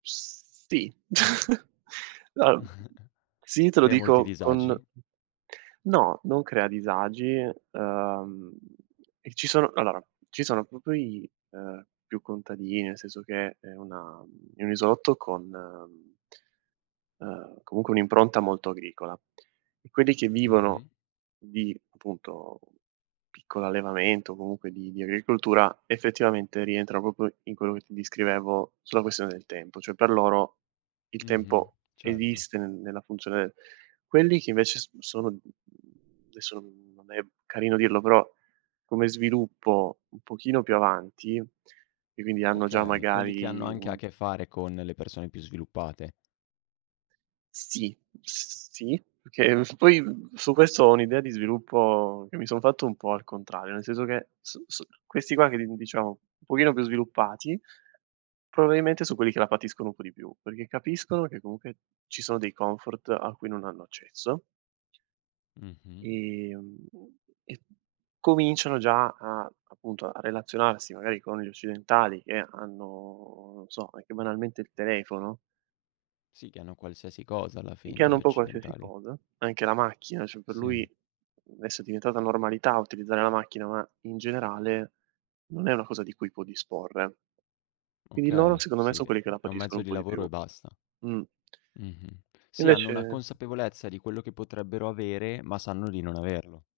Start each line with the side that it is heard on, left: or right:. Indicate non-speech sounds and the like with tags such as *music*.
right: P sì, *chuckles* no, mhmm,
left: *chuckles*
right: sì, te lo
left: Crea molti
right: dico con
left: disagi?
right: no, non crea disagi, ehm, e ci sono allora, ci sono proprio i, ehm, più contadini, nel senso che è una è un isolotto con ehm, comunque un'impronta molto agricola. Quelli che
left: Mh-mh.
right: vivono di appunto piccolo allevamento o comunque di di agricoltura effettivamente rientrano proprio in quello che ti descrivevo sulla questione del tempo. Cioè per loro il
left: Mh-mh,
right: tempo
left: certo.
right: esiste nel nella funzione quelli che invece s sono, mhmm, adesso non non è carino dirlo, però come sviluppo un pochino più avanti e quindi hanno già
left: Okay, quelli che hanno
right: magari
left: anche a
right: un
left: che fare con le persone più sviluppate.
right: Sì, sì, perché poi su questo ho un'idea di sviluppo che mi son fatto un po' al contrario, nel senso che su su questi qua che, diciamo, un pochino più sviluppati, probabilmente sono quelli che la patiscono un po' di più, perché capiscono che comunque ci sono dei comfort a cui non hanno accesso
left: Mh-mh.
right: ehm, e cominciano già a, appunto, a relazionarsi magari con gli occidentali che hanno, non so, anche banalmente il telefono.
left: Sì, che hanno qualsiasi cosa alla
right: Che
left: fine,
right: hanno
left: gli
right: un po' qualsiasi
left: occidentali.
right: cosa, anche la macchina, cioè per
left: Sì.
right: lui adesso è diventata normalità utilizzare la macchina, ma in generale non è una cosa di cui può disporre. Quindi loro
left: Okay,
right: secondo me
left: sì,
right: sono quelli che la
left: è un
right: patiscono
left: mezzo
right: un
left: di
right: po' di
left: lavoro
right: più.
left: e basta.
right: Mh.
left: Mh-mh, sì, hanno una
right: Invece
left: consapevolezza di quello che potrebbero avere, ma sanno di non averlo.